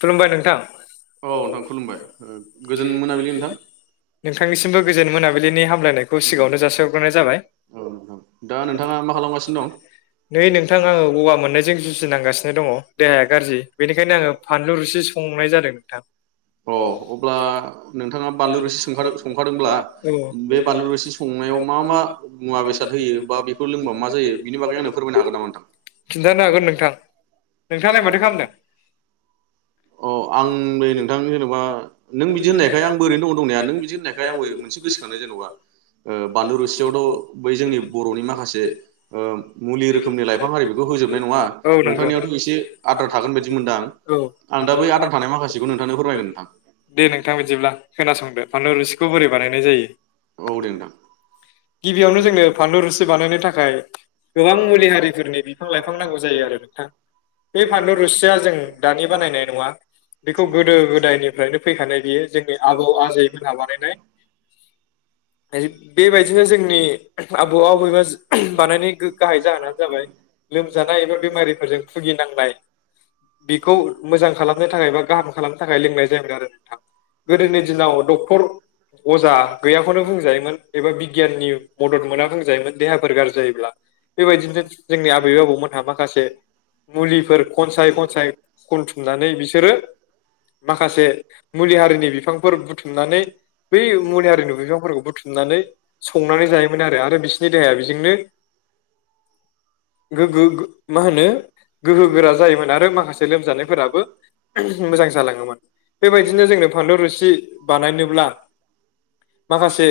खुलुमबाय नोंथां औ नोंथां खुलुमबाय गोजोन मोनाबिलि नोंथां नोंथांनिसिमबो गोजोन मोनाबिलिनि हामलायनायखौ सिगाङावनो जासिहरग्रोनाय जाबाय औ नोंथां दा नोंथाङा मा खालामगासिनो दं। नै नोंथां आङो गगा मोननायजों जुजिनांगासिनो दङ देहाया गाज्रि बेनिखायनो आङो फानलु रुसि संनाय जादों नोंथां अ अब्ला नोंथाङा बानलु रोसि संखादों संखादोंब्ला बे बानलु रोसि संनायाव मा मा मुवा बेसाद होयो बा बेखौ लोंबा मा जायो बिनि बागै आंनो फोरमायनो हागोन नामा नोंथां? खिन्थानो हागोन नोंथां नोंथाङालाय माथो खालामदों अ आं नै नोंथां जेनेबा नों बिदि होननायखाय आं बओरैनो दङ दंनाया नों बिदि होननायखाय आंबो मोनसे गोसोखांनो जेन'बा बानलु रुसियावथ' बै जोंनि बर'नि माखासे मुलि रोखोमनि लाइफां हारि बेखौ होजोबनाय नङा औ नंगौ नोंथांनियावथ' एसे आदार थागोन बायदि मोनदां औ आं दा बै आद्रा थानाय माखासेखौ नोंथांनो फोरमायगोन नोंथां दे नोंथां बिदिब्ला खोनासंदो फानलु रुसिखौ बोरै बानायनाय जायो औ दे नोंथां गिबियावनो जोंनो फानलु रुसि बानायनो थाखाय गोबां मुलि हारिफोरनि बिफां लाइफां नांगौ जायो आरो नोंथां बे फानलु जों दानि बानायनाय नङा बेखौ गोदायनिफ्रायनो फैखानाय बियो जोंनि आबौ आजै जोंहा बानायनाय बेबायदिनो जों आबौ आबैबा बानायनाय गाहाय जाहोनानो जाबाय लोमजानाय एबा बेमारिफोरजों भुगिनांनाय बेखौ मोजां खालामनो थाखाय बा गाहाम खालामनो थाखाय लोंनाय जायोमोन आरो नोंथां गोदोनि दिनाव डक्टर, अजा गैयाखौनो बुंजायोमोन एबा बिगियाननि मदद मोना बुंजायोमोन देहाफोर गाज्रि जायोब्ला बेबायदिनो जोंनि आबै आबौमोनहा माखासे मुलिफोर खनसाय खनसाय खनथुमनानै बिसोरो माखासे मुलि हारिनि बिफांफोर बुथुमनानै बै मुलि हारिनि बिफांफोरखौ बुथुमनानै संनानै जायोमोन आरो आरो बिसिनि देहाया बेजोंनो गोगो मा होनो गोहो गोरा जायोमोन आरो माखासे लोमजानायफोराबो मोजां जालाङोमोन बेबायदिनो जोंनो फानलु रुसि बानायनोब्ला माखासे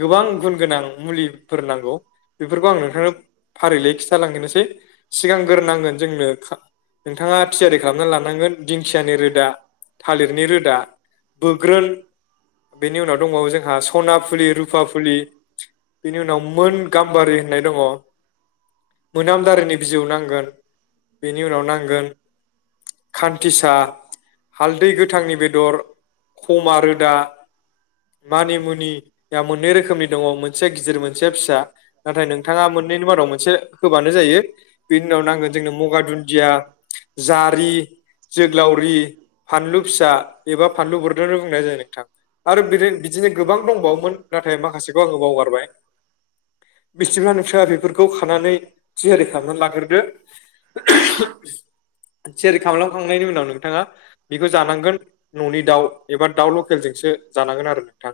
गोबां गुन गोनां मुलिफोर नांगौ बेफोरखौ आं नोंथांनो फारिलइ खि जालांगोनोसै सिगांग्रोनांगोन जोंनो नोंथाङा थियारि खालामना लानांगोन दिंखियानि रोदा, थालिरनि रोदा, बोग्रोन बेनि उनाव दङ जोंहा सना फुलि, रुफा फुलि बेनि उनाव मोन गाम्बारि होननाय दङ । मोनामदारिनि बिजौ नांगोन बे नि उनाव नांगोन खान्थिसा, हालदै गोथांनि बेदर, खमा रोदा, मानिमुनिया मोननै रोखोमनि दङ मोनसे गिदिर मोनसे फिसा नाथाय नोंथाङा मोननैनि मादाव मोनसे होबानो जायो बिनि उनाव नांगोन जोंनो मगा दुन दिया, जारि, जोग्लावरि, फानलु फिसा एबा फानलु बुरदोन बुंनाय जायो नोंथां आरो बिदि बिदिनो गोबां दंबावोमोन नाथाय माखासेखौ आङो बावगारबाय बिस्थिफ्रा नोंथाङा बेफोरखौ खानानै थियारि खालामनानै लाग्रोदो । [unintelligible] थियारि खालामलखांनायनि उनाव नोंथाङा बेखौ जानांगोन न'नि दाउ एबा दाउ लकेलजोंसो जानांगोन आरो नोंथां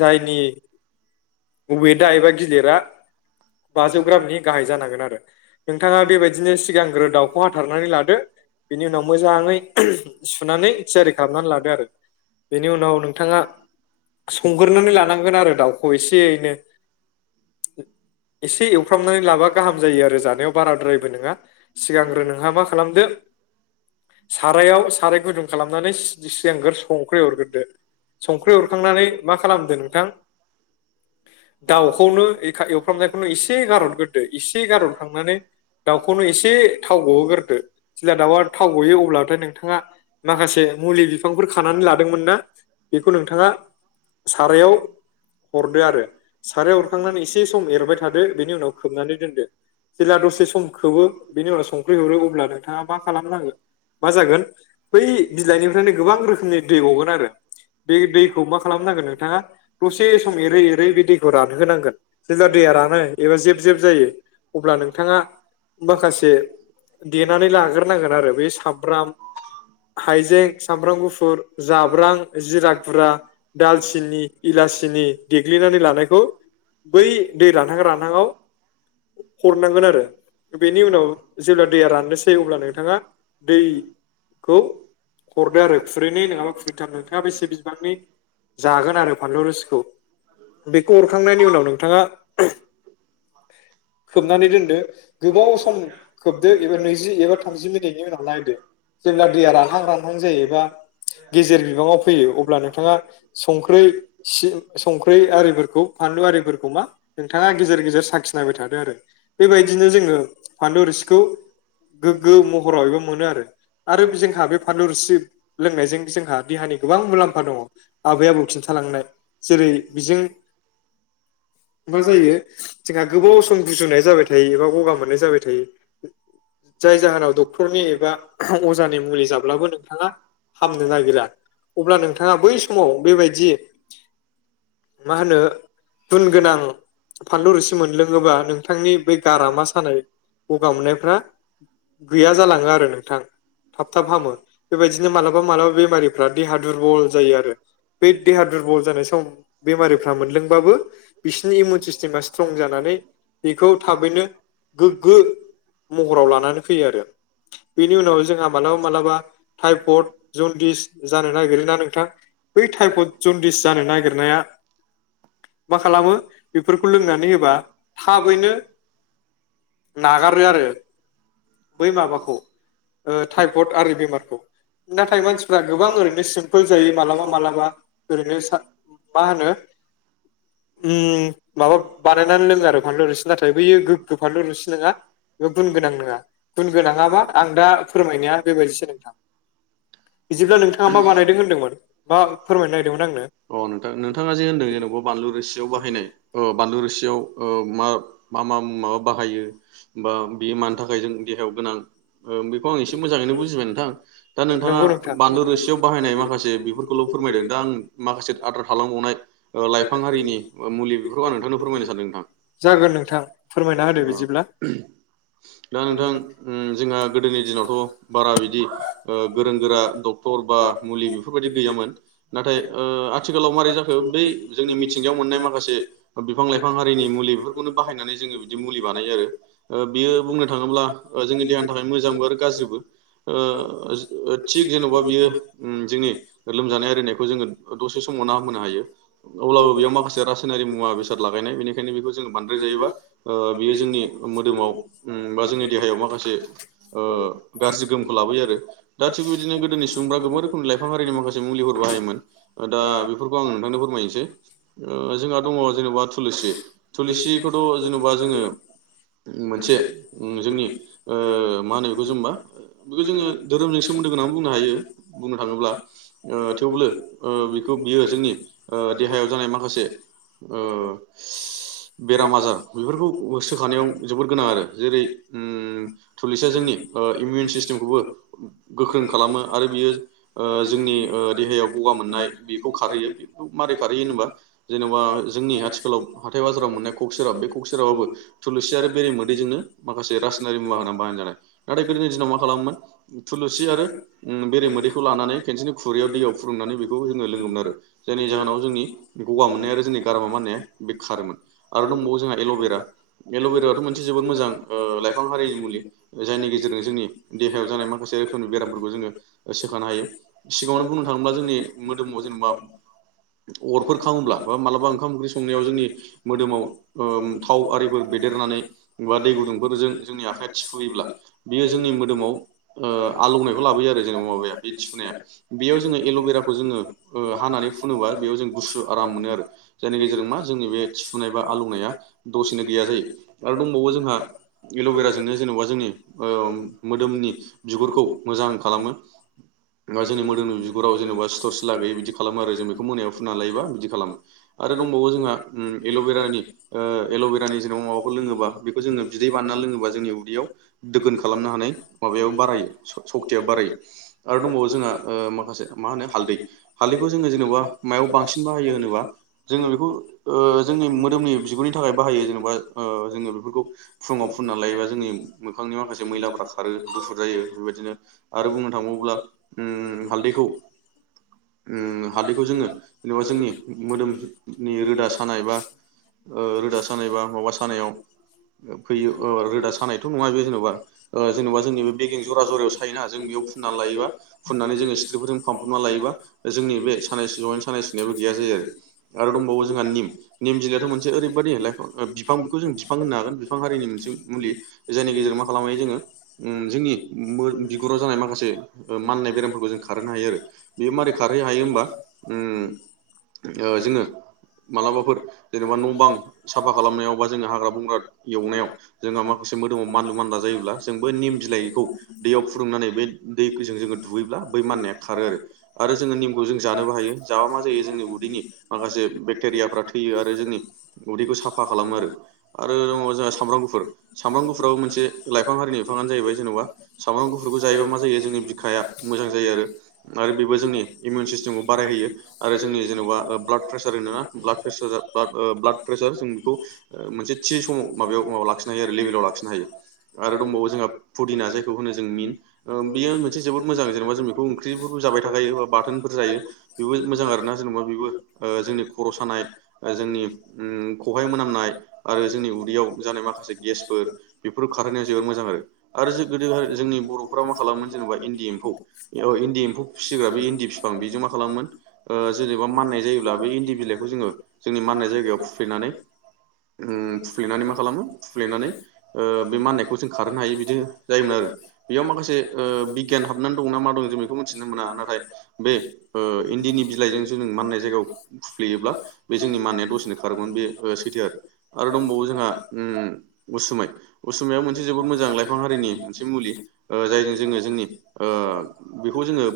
जायनि बबेदा एबा गिदिरा बाजौ ग्रामनि गाहाय जानांगोन । आरो नोंथाङा बेबायदिनो सिगां रो दाउखौ हाथारनानै लादो बेनि उनाव मोजाङै सुनानै थियारि खालामनानै लादो आरो बेनि उनाव नोंथाङा संग्रोनानै लानांगोन आरो दाउखौ एसे ऐनो एसे एवफ्रामनानै लाबा गाहाम जायो आरो जानायाव बाराद्रायबो नोङा । सिगांग्रो नोंहा मा खालामदो सारायाव साराय गुदुं खालामनानै [unintelligible] सिगांग्रो संख्रि हरग्रोदो संख्रि हरखांनानै मा खालामदो नोंथां दाउखौनो [unintelligible] एवफ्रामनायखौनो इसे गारहरग्रोदो इसे गारहरखांनानै दाउखौनो एस [unintelligible] गहोगारदो जेला दाउआ थाव गयो अब्लाथाय नोंथाङा माखासे मुलि बिफांफोर खानानै लादोंमोन ना बेखौ नोंथाङा सारायाव हरदो आरो । सारायाव हरखांनानै एसे सम एरबाय थादो बेनि उनाव खोबनानै दोनदो जेब्ला दसे सम खोबो बेनि उनाव संख्रि हरो अब्ला नोंथाङा मा खालामनांगोन मा जागोन बै बिलाइनिफ्रायनो गोबां रोखोमनि दै गगोन आरो बे दैखौ मा खालामनांगोन नोंथाङा दसे सम एरै एरै बे दै रानहोनांगोन जेब्ला दैया रानो एबा जेब जेब जायो अब्ला नोंथाङा माखासे [unintelligible] देनानै लाग्रोनांगोन आरो बे सामब्राम, हाइजें, सामब्राम गुफुर, जाब्रां, जिरा गुरा, दालसिनि, इलासिनि देग्लिनानै लानाय खौ बै दै रानहां रानहांआव हरनांगोन आरो बेनि उनाव जेब्ला दैया राननोसै अब्ला नोंथाङा दै खौ हरदो आरो खुरैनै नङाबा खुरैथाम नोंथाङा बेसे बिबांनि जागोन आरो फानलु रोसिखौ [unintelligible] हरखांनायनि उनाव नोंथाङा खोबनानै दोनदो गोबाव सम खोबदो एबा नैजि एबा थामजि मिनिटनि उनाव नायदो जेब्ला दैया रानहां रानहां जायो बा गेजेर बिबाङाव फैयो अब्ला नोंथाङा संख्रै से संख्रै आरिफोरखौ फानलु आरिफोरखौ मा नोंथाङा गेजेर गेजेर साखिनायबाय थादो । आरो बेबायदिनो जोङो फानलु रोसि खौ गोग्गो महरावबो मोनो आरो आरो जोंहा बे फानलु रुसि लोंनायजों जोंहा देहानि गोबां मुलाम्फा दङ आबै आबौ खिन्थालांनाय जेरै बेजों मा जायो जोंहा गोबाव सम गुजुनाय जाबाय थायो एबा गगा मोननाय जाबाय थायो । जाय जाहोनाव डक्टरनि एबा अजानि मुलि जाब्लाबो नोंथांङा हामनो नागिरा अब्ला नोंथांङा बै समाव बेबायदि मा होनो गुन गोनां फानलु रुसि मोनलोंङोबा नोंथांनि ब गारामा सानाय गावनायफ्रा गैया जालांङो आरो नोंथां थाब थाब हामो बेबायदिनो मालाबा मालाबा बेमारिफ्रा देहा दुरबल जायो आरो बे देहा दुरबल जानाय सम बेमारिफ्रा मोनलोंबाबो बिसोरनि इमिउन सिस्टेमा स्ट्रं जानानै बेखौ थाबैनो गोग्गो महराव लानानै फैयो आरो बेनि उनाव जोंहा मालाबा मालाबा टाइफड जन्दिस जानो नागिरोना नोंथां बै टाइफड जन्दिस जानो नागिरनाया मा खालामो बेफोरखौ लोंनानै होबा थाबैनो नागा रो आरो बै माबाखौ ओ थायफयड आरि बेमारखौ नाथाय मानसिफ्रा गोबां ओरैनो सिम्पोल जायो मालाबा मालाबा ओरैनो मा सान‌ होनो उम माबा बानायनानै लोंङो आरो फानलु रुसि नाथाय बैयो गोग्गो फानलु रुसि नंङा एबा गुन गोनां नंङा। बेबायदिसो नोंथां बिदिब्ला नोंथाङा मा बानायदों होनदोंमोन मा फोरमायनो नागिरदोंमोन आंनो [unintelligible] अ' नोंथां नोंथांङा जे होनदों जेनबा बानलु बाहायनाय ओ बानलु रोसियाव ओ मा मा मा माबा बाहायो बा बेयो मानि थाखाय जों देहायाव गोनां? ओम' बेखौ आं एसे मोजांङैनो बुजिबाय नोंथां दा नोंथांङा नंगौ नोंथां बानलु रोसियाव बाहायनाय माखासे बेफोरखौल' फोरमायदों दा आं माखासे आद्रा थालांबावनाय औ लाइ हारिनि ओ मुलि बेफोरखौ आं नोंथांनो फोरमायनो सानदों नोंथां। जागोन नोंथां फोरमायना होदो औ बिदिब्ला दा नोंथां ओ जोंहा गोदोनि दिनावथ' बारा बिदि अ' गोरों गोरा डक्टर बा मुलि बेफोरबायदि गैयामोन नाथाय ओ आथिखालाव मारै जाखो बै जोंनि मिथिंगायाव मोननाय माखासे बिफां-लाइफां आरिनि मुलि बेफोरखौनो बाहायनानै जोंङो बिदि मुलि बानायो आरो। बियो बुंनो थांङोब्ला जोंनि देहानि थाखाय मोजांबो आरो गाज्रिबो ओ जो थिग जेन'बा बियो उम जोंनि लोमजानाय आरिनायखौ जोंङो दसे समावनो हामहोनो हायो। अब्लाबो बेयाव माखासे रासायनारि मुवा बेसाद लागायनाय बेनिखायनो बेखौ जोंङो बांद्राय जायोबा अ' बेयो जोंनि मोदोमाव उम बा जोंनि देहायाव माखासे ओ गाज्रि गोहोमखौ लाबोयो आरो दा थिग बिदिनो गोदोनि सुबुंफ्रा गोबां रोखोमनि लाइफां हारिनि माखासे मुलिफोर बाहायोमोन दा बेफोरखौ आं नोंथांनो फोरमायनो सै ओ जोंहा दंङ जेन'बा थुलुसि थुलुसिखौथ' जेनेबा जोंङो उम मोनसे उम जोंनि ओ मा होनो बेखौ जेनबा बेखौ जोंङो धोरोमजों सोमोन्दो गोनां बुंनो हायो, बुंनो थाङोब्ला ओ थेवब्लो बेखौ बियो जोंनि ओ देहायाव जानाय माखासे ओ बेराम आजार बेफोरखौ सोखानायाव जोबोर गोनां आरो जेरै उम थुलुसिया जोंनि ओ इउमिन सिस्टेमखौबो गोख्रों खालामो आरो बियो ओ जोंनि देहायाव ओ ग'गा मोननाय बेखौ खारहैयो । मारै खारहैयो होनबा जेन'बा जोंनि आथिखालाव हाथाय बाजाराव मोननाय क'कसेेरा बे क'कसेेराबाबो थुलुसि आरो बेरे मोदैजोंनो माखासे रासायनारि मुवा होनानै बाहायजानाय नाथाय गोदोनि दिनाव मा खालामोमोन थुलुसि आरो उम बेरे मोदैखौ लानानै खेनसेनि खुरैयाव दैयाव फुदुंनानै बेखौ जोंङो लोंङोमोन आरो। जोनि जाहोनाव जोंनि ग'गा मोननाय आरो जोंनि गारामा माननाया बे खारोमोन आरो दंबावो जोंहा एल'बेरा एल'बेराथ' मोनसे जोबोद मोजां लाइफां हारिनि मुलि जायनि गेजेरजों जोंनि देहायाव जानाय माखासे रोखोमनि बेरामफोरखौ जोंङो सोखानो हायो। सिगांङावनो बुंनो थांङोब्ला जोंनि मोदोमाव जेनेबा अर'फोर खावङोब्ला बा मालाबा ओंखाम ओंख्रि संनायाव जोंनि मोदोमाव ओ थाव आरिफोर बेदेरनानै बा दै गुदुंफोरजों जोंनि आखाइया थिफुयोब्ला बियो जोंनि मोदोमाव ओ आलौनायखौ लाबोयो आरो जेनेबा माबाया बे थिफुनाया बेयाव जोंङो एल'बेराखौ जोंङो हानानै फुनोबा बेयाव जों गुसु आराम मोनो आरो जायनि गेजेरजों मा जोंनि बे थिफुनाय बा आलौनाया दसेनो गैया जायो, आरो दंबावो जोंहा एल'बेराजोंनो जेनेबा जोंनि ओ मोदोमनि बिगुरखौ मोजां खालामो बा जोंनि मोदोमनि बिगुराव जेनेबा सिथर सिला गैयि बिदि खालामो आरो जों बेखौ मोनायाव फुनानै लायोबा बिदि खालामो आरो दंबावो जोंहा उम एल'बेरानि ओ एल'बेरानि जेनेबा माबाखौ लोंङोबा बेखौ जोंङो बिदै बानायना लोंङोबा जोंनि उदैयाव दोगोन खालामनो हानाय माबायाव बारायो सकतिया बारायो, आरो दंबावो जोंहा ओ माखासे मा होनो हालदै हालदैखौ जोंङो जों जेनेबा मायाव बांसिन बाहायो होनोबा जोंङो बेखौ ओ जोंनि मोदोमनि बिगुरनि थाखाय बाहायो जेनेबा ओ जोंङो बेफोरखौ फुंङाव फुननानै लायोबा जोंनि मोखांनि माखासे मैलाफ्रा खा खारो गुफुर जायो । उ बादिनो आरो बुंनो थांबावोब्ला उम हालदैखौ उम हालदैखौ जोंङो नुया जोंनि मोदोम नि रोदा सानाय बा ओ रोदा सानाय बा माबा सानायाव फैयो अ' रोदा सानायथ' नंङा बेयो जेनेबा जेनेबा जोंनि बे बेगें जरा जरायाव सायोना जों बेयाव फुननानै लायोबा फुननानै जोंङो सिथ्रिफोरजों फानफ्रबनानै लायोबा जोंनि बे सानाय सुनाय सानाय सुनायाबो गैया जायो आरो दंबावो जोंहा निम निम बिलायाथ' मोनसे ओरैबायदि लाइफां बिफां बेखौ जों बिफां होनो हागोन बिफां हारिनि मोनसे मुलि जायनि गेजेराव मा खालामायो जोंङो उम जोंनि बिगुराव जानाय माखासे माननाय बेरामफोरखौ जों खारहोनो हायो आरो बेयो मारै खारहोनो हायो होमबा उम ओ जोंङो मालाबाफोर जेनेबा न' बां साफा खालामनायाव बा जोंङो हाग्रा बंग्रा एवनायाव जोंहा माखासे मोदोमाव मानलु मानला जायोब्ला जों बै निम बिलाइखौ दैयाव फुदुंनानै बे दै जों जोंङो दुगैब्ला बै माननाया खारो आरो जोंङो निमखौ जों जानोबो हायो जाबा मा जायो जोंनि उदैनि माखासे बेकटिरियाफोरा थैयो आरो जोंनि उदैखौ साफा खालामो आरो आरो ङ जोंहा सामब्राम गुफुर सामब्राम गुफुराबो मोनसे लाइफां हारिनि बिफांआनो जाहैबाय जेन'बा सामब्राम गुफुरखौ जायोबा मा जायो जोंनि बिखाया मोजां जायो आरो बेबो जोंनि इमिउन जोंवो बाराय होयो आरो जोंनि जेन'बा जोंनि ब्लाट प्रेसार होनो ना ब्लाड प्रेसार बा ब्लाड प्रेसार जों बेखौ मोनसे थि समाव माबायाव माबा लाखिनो हायो आरो लेबेलाव लाखिनो हायो, आरो दंबावो जोंहा फुदिना जायखौ होनो जों मिन ओ बेयो मोनसे जोबोर मोजां जेनेबा जों बेखौ ओंख्रिबो जाबाय थाखायो बा बाथोन जायो बिबो मोजां आरोना जेनेबा बेबो जोंनि खर' सानाय जोंनि खहाइ मोनामनाय आरो जोंनि उदैयाव जानाय माखासे गेसफोर बेफोर खारहैनायाव जोबोर मोजां आरो आरो गोदो जोंनि बर'फोरा मा खालामोमोन जेनेबा इन्दि एम्फौ इन्दि एम्फौ फिसिग्रा बे इन्दि बां बेजों मा खालामोन ओ जेनेबा माननाय जायोब्ला बे इन्दि बिलाइखौ जोंङो जोंनि माननाय जायगायाव फुफ्लेनानै उम फुफ्लेनानै मा खालामो फुफ्लेनानै ओ बे माननायखौ जों खारहोनो हायो बिदि जायोमोन आरो बेयाव माखासे ओ बिगियान हाबनानै दं ना मा दं जों बेखौ मिथिनो मोना नाथाय बे ओ इन्दिनि बिलाइजों जों माननाय जायगायाव फुफ्लेयोब्ला बे जोंनि माननाया दसेनो खारगौमोन बे सैथो आरो दंबावो जोंहा उम उसुमाय उसुमाया मोनसे जोबोद मोजां लाइफां हारिनि मोनसे मुलि ओ जायजों जोङो जोंनि ओ बेखौ जोङो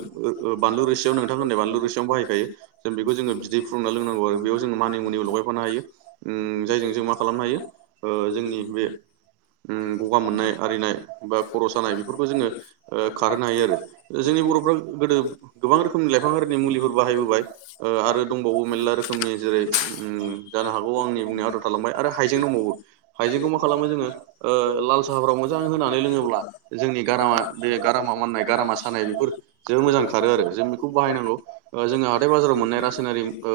ओ बानलु रोसियाव नोंथां होननाय बानलु रोसियाव बाहायखायो जों बेखौ जोङो बिदै फुुंना लोंनांगौ आरो बेयाव जोङो मानि मुनि लगायफानो हायो। उम जायजों जों मा खालामनो हायो ओ जोंनि बे उम ग'गा मोननाय आरिनाय बा खर' सानाय बेफोरखौ जोङो ओ खारहोनो हायो आरो जोंनि बर'फ्रा गोदो गोबां रोखोमनि लाइफांफोरनि मुलिफोर बाहायबोबाय ओ आरो दंबावो मेरला रोखोमनि जेरै उम जानो हागौ आंनि बुंनायाव आद्रा थालांबाय आरो हाइजें दंबावो हाइजेंखौ मा खालामो जोङो ओ लाल साहाफोराव मोजां होनानै लोङोब्ला जोंनि गारामा बे गारामा माननाय गारामा सानाय बेफोर जोबोर मोजां खारो आरो जों बेखौ बाहायनांगौ ओ जोङो हाथाय बाजाराव मोननाय रासायनारि ओ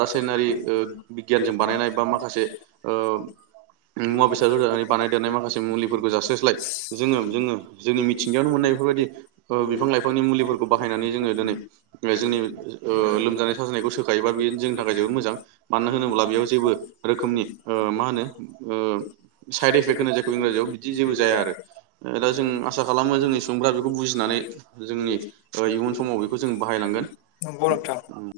रासायनारि ओ बिगियानजों बानायनाय बा माखासे ओ मुवा बेसाद होनानै बानायदेरनाय माखासे मुलिफोरखौ जास्लायस्लाय जोङो जोङो जोंनि मिथिंगायावनो मोननाय बेफोरबायदि ओ बिफां लाइफांनि मुलिफोरखौ बाहायनानै जोङो दिनै जोंनि ओ लोमजानाय साजानायखौ सोखायोबा बे जोंनि थाखाय जोबोद मोजां। मानो होनोब्ला बेयाव जेबो रोखोमनि मा होनो साइद एफेक्ट होनो जायखौ इंराजियाव बिदि जेबो जाया आरो दा जों आसा खालामो जोंनि सुबुंफोरा बेखौ बुजिनानै जोंनि ओ इयुन समाव बेखौ जों बाहायलांगोन नंगौ नोंथां उम।